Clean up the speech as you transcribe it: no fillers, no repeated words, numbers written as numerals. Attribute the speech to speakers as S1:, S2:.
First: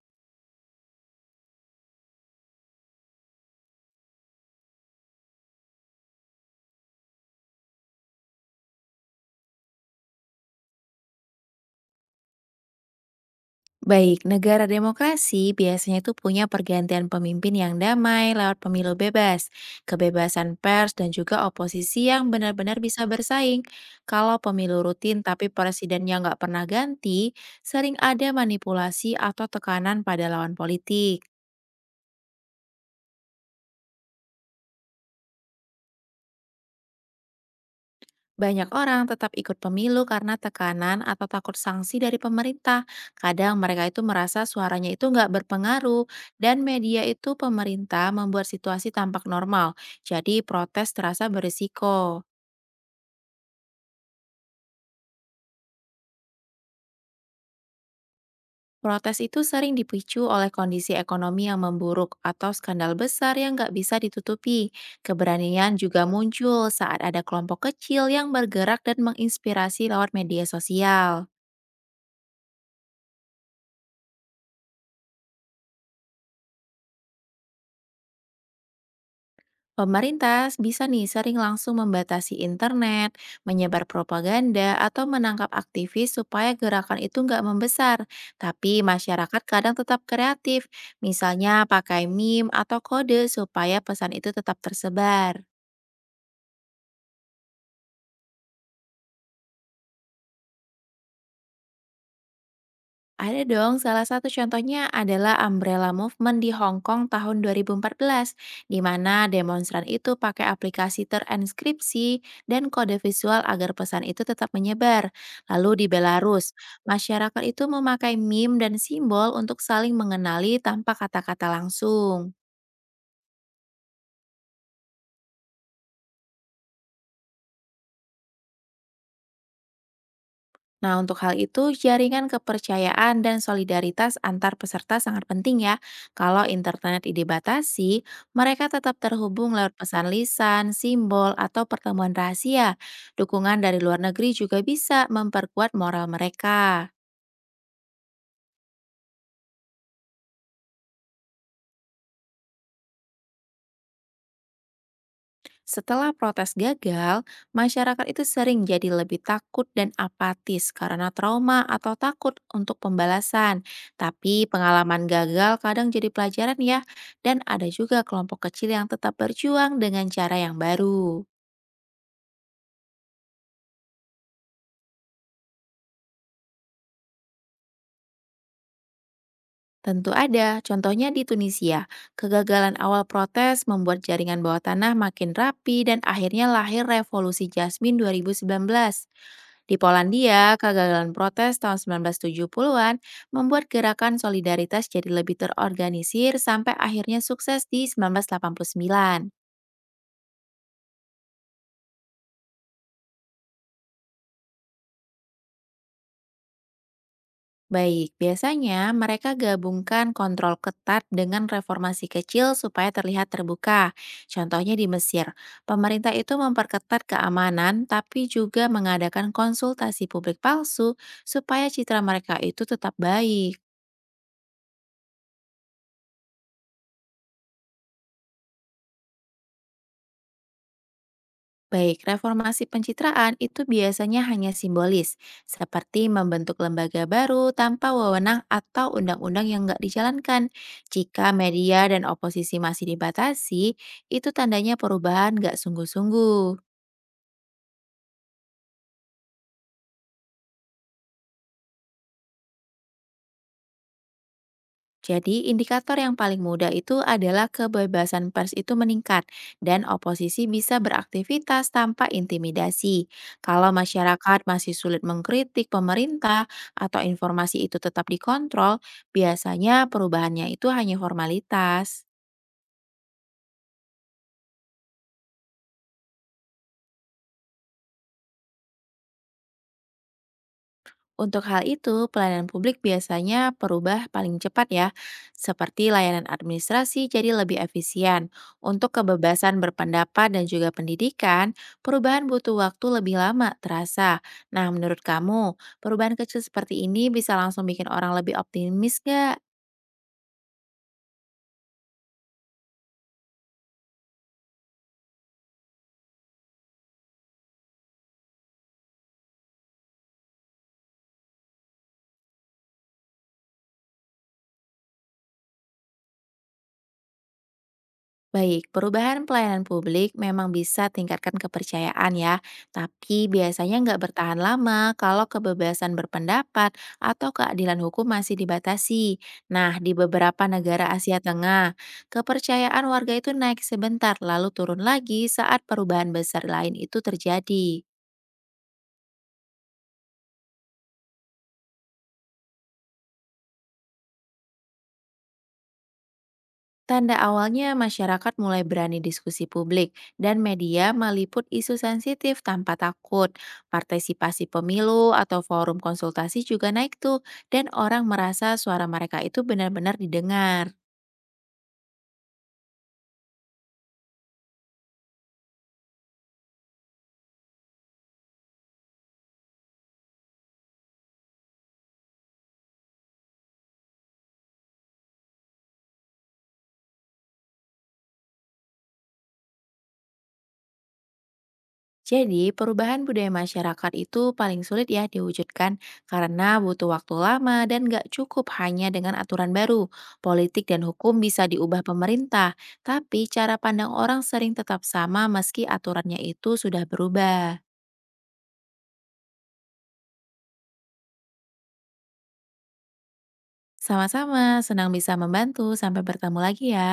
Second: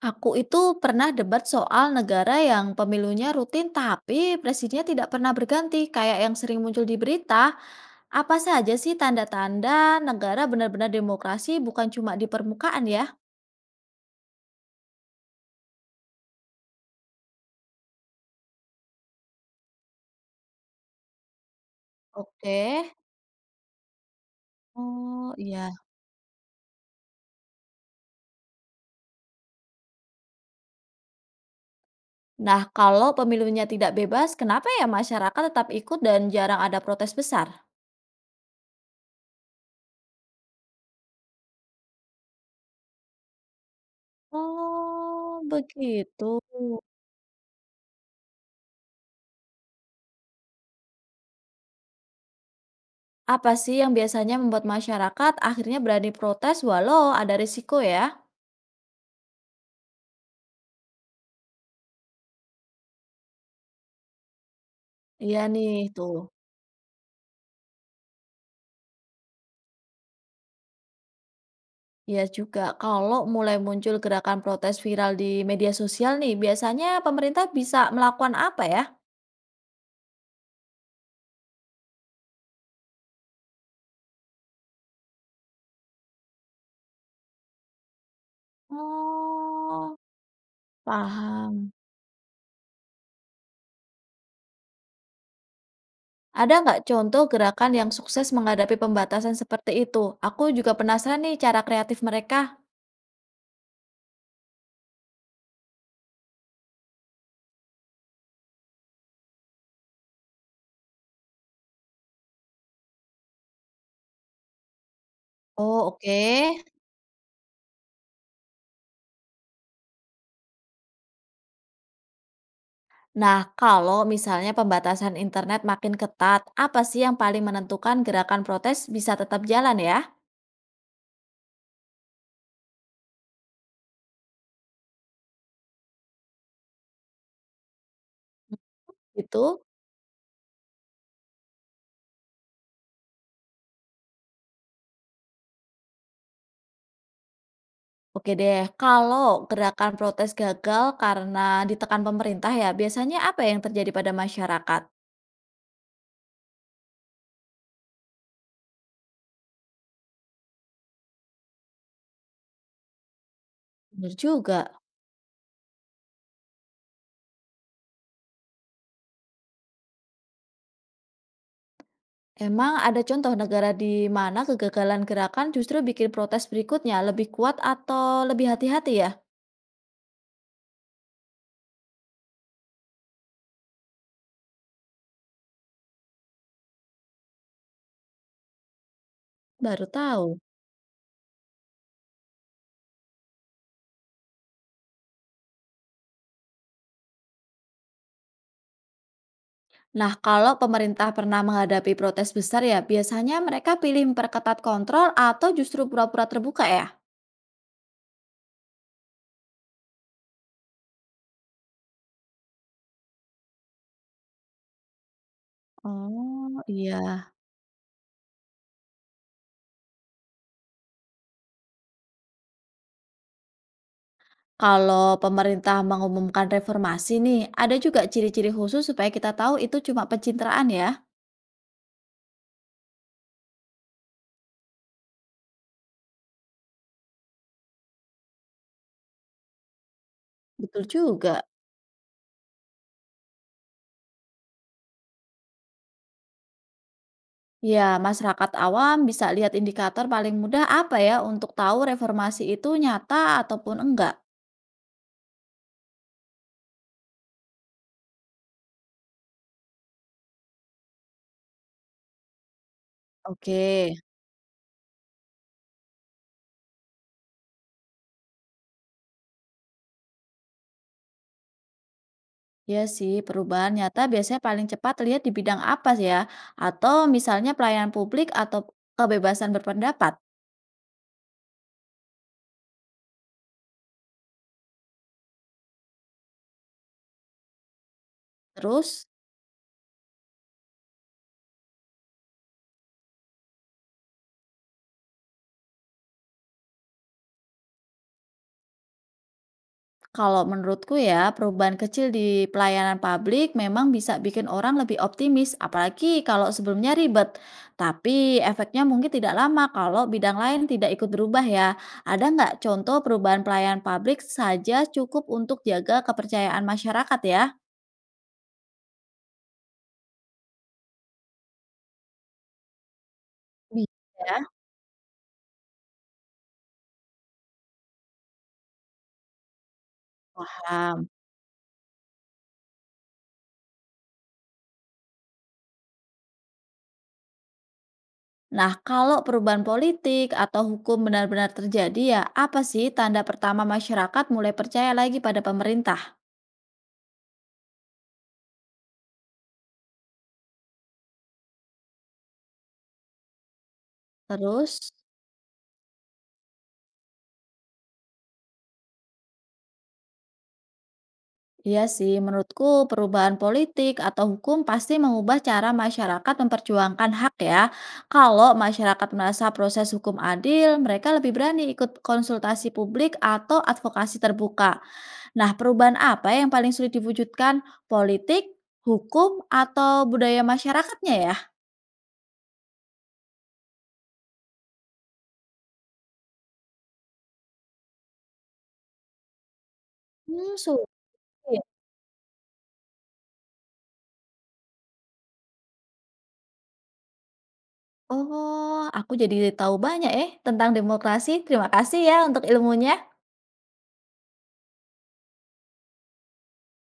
S1: Aku itu pernah debat soal negara yang pemilunya rutin tapi presidennya tidak pernah berganti, kayak yang sering muncul di berita. Apa saja sih tanda-tanda negara benar-benar demokrasi bukan cuma di permukaan ya?
S2: Baik, negara demokrasi biasanya itu punya pergantian pemimpin yang damai lewat pemilu bebas, kebebasan pers, dan juga oposisi yang
S1: Oke.
S2: benar-benar bisa bersaing. Kalau pemilu rutin
S1: Oh
S2: tapi
S1: iya.
S2: presidennya nggak pernah ganti, sering ada manipulasi atau tekanan pada lawan politik.
S1: Nah, kalau pemilunya tidak bebas, kenapa ya masyarakat tetap ikut dan jarang ada protes besar?
S2: Banyak orang tetap ikut pemilu karena tekanan atau takut sanksi dari pemerintah. Kadang mereka itu merasa suaranya itu nggak
S1: Oh,
S2: berpengaruh,
S1: begitu.
S2: dan media itu pemerintah membuat situasi tampak normal, jadi protes terasa berisiko.
S1: Apa sih yang biasanya membuat masyarakat akhirnya berani protes walau ada risiko ya?
S2: Protes itu sering dipicu oleh kondisi ekonomi yang memburuk atau skandal besar yang nggak bisa ditutupi.
S1: Iya
S2: Keberanian
S1: nih,
S2: juga
S1: tuh.
S2: muncul saat ada kelompok kecil yang bergerak dan menginspirasi lewat media sosial.
S1: Iya juga, kalau mulai muncul gerakan protes viral di media sosial nih, biasanya pemerintah bisa melakukan apa ya?
S2: Pemerintah bisa nih sering langsung membatasi internet, menyebar propaganda, atau menangkap aktivis supaya gerakan itu nggak membesar. Tapi masyarakat kadang
S1: Oh.
S2: tetap kreatif, misalnya
S1: Paham.
S2: pakai meme atau kode supaya pesan itu tetap tersebar.
S1: Ada nggak contoh gerakan yang sukses menghadapi pembatasan seperti itu? Aku juga penasaran nih cara kreatif mereka.
S2: Ada dong, salah satu contohnya adalah Umbrella Movement di Hong Kong tahun 2014, di mana demonstran itu pakai aplikasi terenskripsi dan kode visual agar pesan itu tetap menyebar. Lalu
S1: Oh,
S2: di
S1: oke.
S2: Belarus, masyarakat itu memakai meme dan simbol untuk saling mengenali tanpa kata-kata langsung.
S1: Nah, kalau misalnya pembatasan internet makin ketat, apa sih yang paling menentukan gerakan protes bisa tetap jalan ya?
S2: Nah, untuk hal itu, jaringan kepercayaan dan solidaritas antar peserta sangat penting ya. Kalau internet dibatasi, mereka tetap terhubung
S1: Itu.
S2: lewat pesan lisan, simbol, atau pertemuan rahasia. Dukungan dari luar negeri juga bisa memperkuat moral mereka.
S1: Oke deh, kalau gerakan protes gagal karena ditekan pemerintah ya, biasanya apa yang terjadi pada masyarakat?
S2: Setelah protes gagal, masyarakat itu sering jadi lebih takut dan apatis karena trauma atau takut untuk pembalasan.
S1: Benar
S2: Tapi
S1: juga.
S2: pengalaman gagal kadang jadi pelajaran ya, dan ada juga kelompok kecil yang tetap berjuang dengan cara yang baru.
S1: Emang ada contoh negara di mana kegagalan gerakan justru bikin protes berikutnya lebih kuat atau lebih hati-hati ya?
S2: Tentu ada, contohnya di Tunisia. Kegagalan awal protes membuat jaringan bawah tanah makin rapi dan akhirnya lahir revolusi Jasmine 2019. Di
S1: Baru tahu.
S2: Polandia, kegagalan protes tahun 1970-an membuat gerakan solidaritas jadi lebih terorganisir sampai akhirnya sukses di 1989.
S1: Nah, kalau pemerintah pernah menghadapi protes besar ya, biasanya mereka pilih memperketat kontrol atau justru pura-pura terbuka ya?
S2: Baik, biasanya mereka gabungkan kontrol ketat dengan reformasi kecil supaya terlihat terbuka. Contohnya di Mesir, pemerintah itu
S1: Oh,
S2: memperketat
S1: iya.
S2: keamanan tapi juga mengadakan konsultasi publik palsu supaya citra mereka itu tetap baik.
S1: Kalau pemerintah mengumumkan reformasi nih, ada juga ciri-ciri khusus supaya kita tahu itu cuma pencitraan ya?
S2: Baik, reformasi pencitraan itu biasanya hanya simbolis, seperti membentuk lembaga baru tanpa wewenang atau undang-undang yang nggak dijalankan.
S1: Betul
S2: Jika
S1: juga.
S2: media dan oposisi masih dibatasi, itu tandanya perubahan nggak sungguh-sungguh.
S1: Ya, masyarakat awam bisa lihat indikator paling mudah apa ya untuk tahu reformasi itu nyata ataupun enggak.
S2: Jadi, indikator yang paling mudah itu adalah kebebasan pers itu meningkat dan oposisi bisa beraktivitas tanpa intimidasi.
S1: Oke.
S2: Kalau masyarakat masih sulit mengkritik pemerintah atau informasi itu tetap dikontrol, biasanya perubahannya itu hanya formalitas.
S1: Ya sih, perubahan nyata biasanya paling cepat lihat di bidang apa sih ya? Atau misalnya pelayanan publik atau kebebasan berpendapat.
S2: Untuk hal itu, pelayanan publik biasanya perubah paling cepat ya, seperti layanan administrasi jadi lebih efisien. Untuk
S1: Terus.
S2: kebebasan berpendapat dan juga pendidikan, perubahan butuh waktu lebih lama terasa. Nah, menurut kamu, perubahan kecil seperti ini bisa langsung bikin orang lebih optimis nggak?
S1: Kalau menurutku ya, perubahan kecil di pelayanan publik memang bisa bikin orang lebih optimis, apalagi kalau sebelumnya ribet. Tapi efeknya mungkin tidak lama kalau bidang lain tidak ikut berubah ya. Ada nggak contoh perubahan pelayanan publik saja cukup untuk jaga kepercayaan masyarakat ya?
S2: Baik, perubahan pelayanan publik memang bisa tingkatkan kepercayaan ya, tapi biasanya
S1: Bisa.
S2: nggak bertahan
S1: Ya,
S2: lama kalau kebebasan berpendapat atau keadilan hukum masih dibatasi. Nah, di beberapa negara
S1: paham.
S2: Asia Tengah, kepercayaan warga itu naik sebentar lalu turun lagi saat perubahan besar lain itu terjadi.
S1: Nah, kalau perubahan politik atau hukum benar-benar terjadi ya, apa sih tanda pertama masyarakat mulai percaya lagi pada pemerintah?
S2: Tanda awalnya masyarakat mulai berani diskusi publik dan media meliput isu sensitif tanpa takut. Partisipasi
S1: Terus?
S2: pemilu atau forum konsultasi juga naik tuh dan orang merasa suara mereka itu benar-benar didengar.
S1: Iya sih, menurutku perubahan politik atau hukum pasti mengubah cara masyarakat memperjuangkan hak ya. Kalau masyarakat merasa proses hukum adil, mereka lebih berani ikut konsultasi publik atau advokasi terbuka. Nah, perubahan apa yang paling sulit diwujudkan? Politik, hukum, atau budaya masyarakatnya ya?
S2: Jadi perubahan budaya masyarakat itu paling sulit ya diwujudkan karena butuh waktu lama dan nggak cukup hanya dengan aturan baru.
S1: Hmm,
S2: Politik dan
S1: sulit.
S2: hukum bisa diubah pemerintah, tapi cara pandang orang sering tetap sama meski aturannya itu sudah berubah.
S1: Oh, aku jadi tahu banyak tentang demokrasi. Terima kasih ya untuk ilmunya.
S2: Sama-sama, senang bisa membantu. Sampai bertemu lagi ya.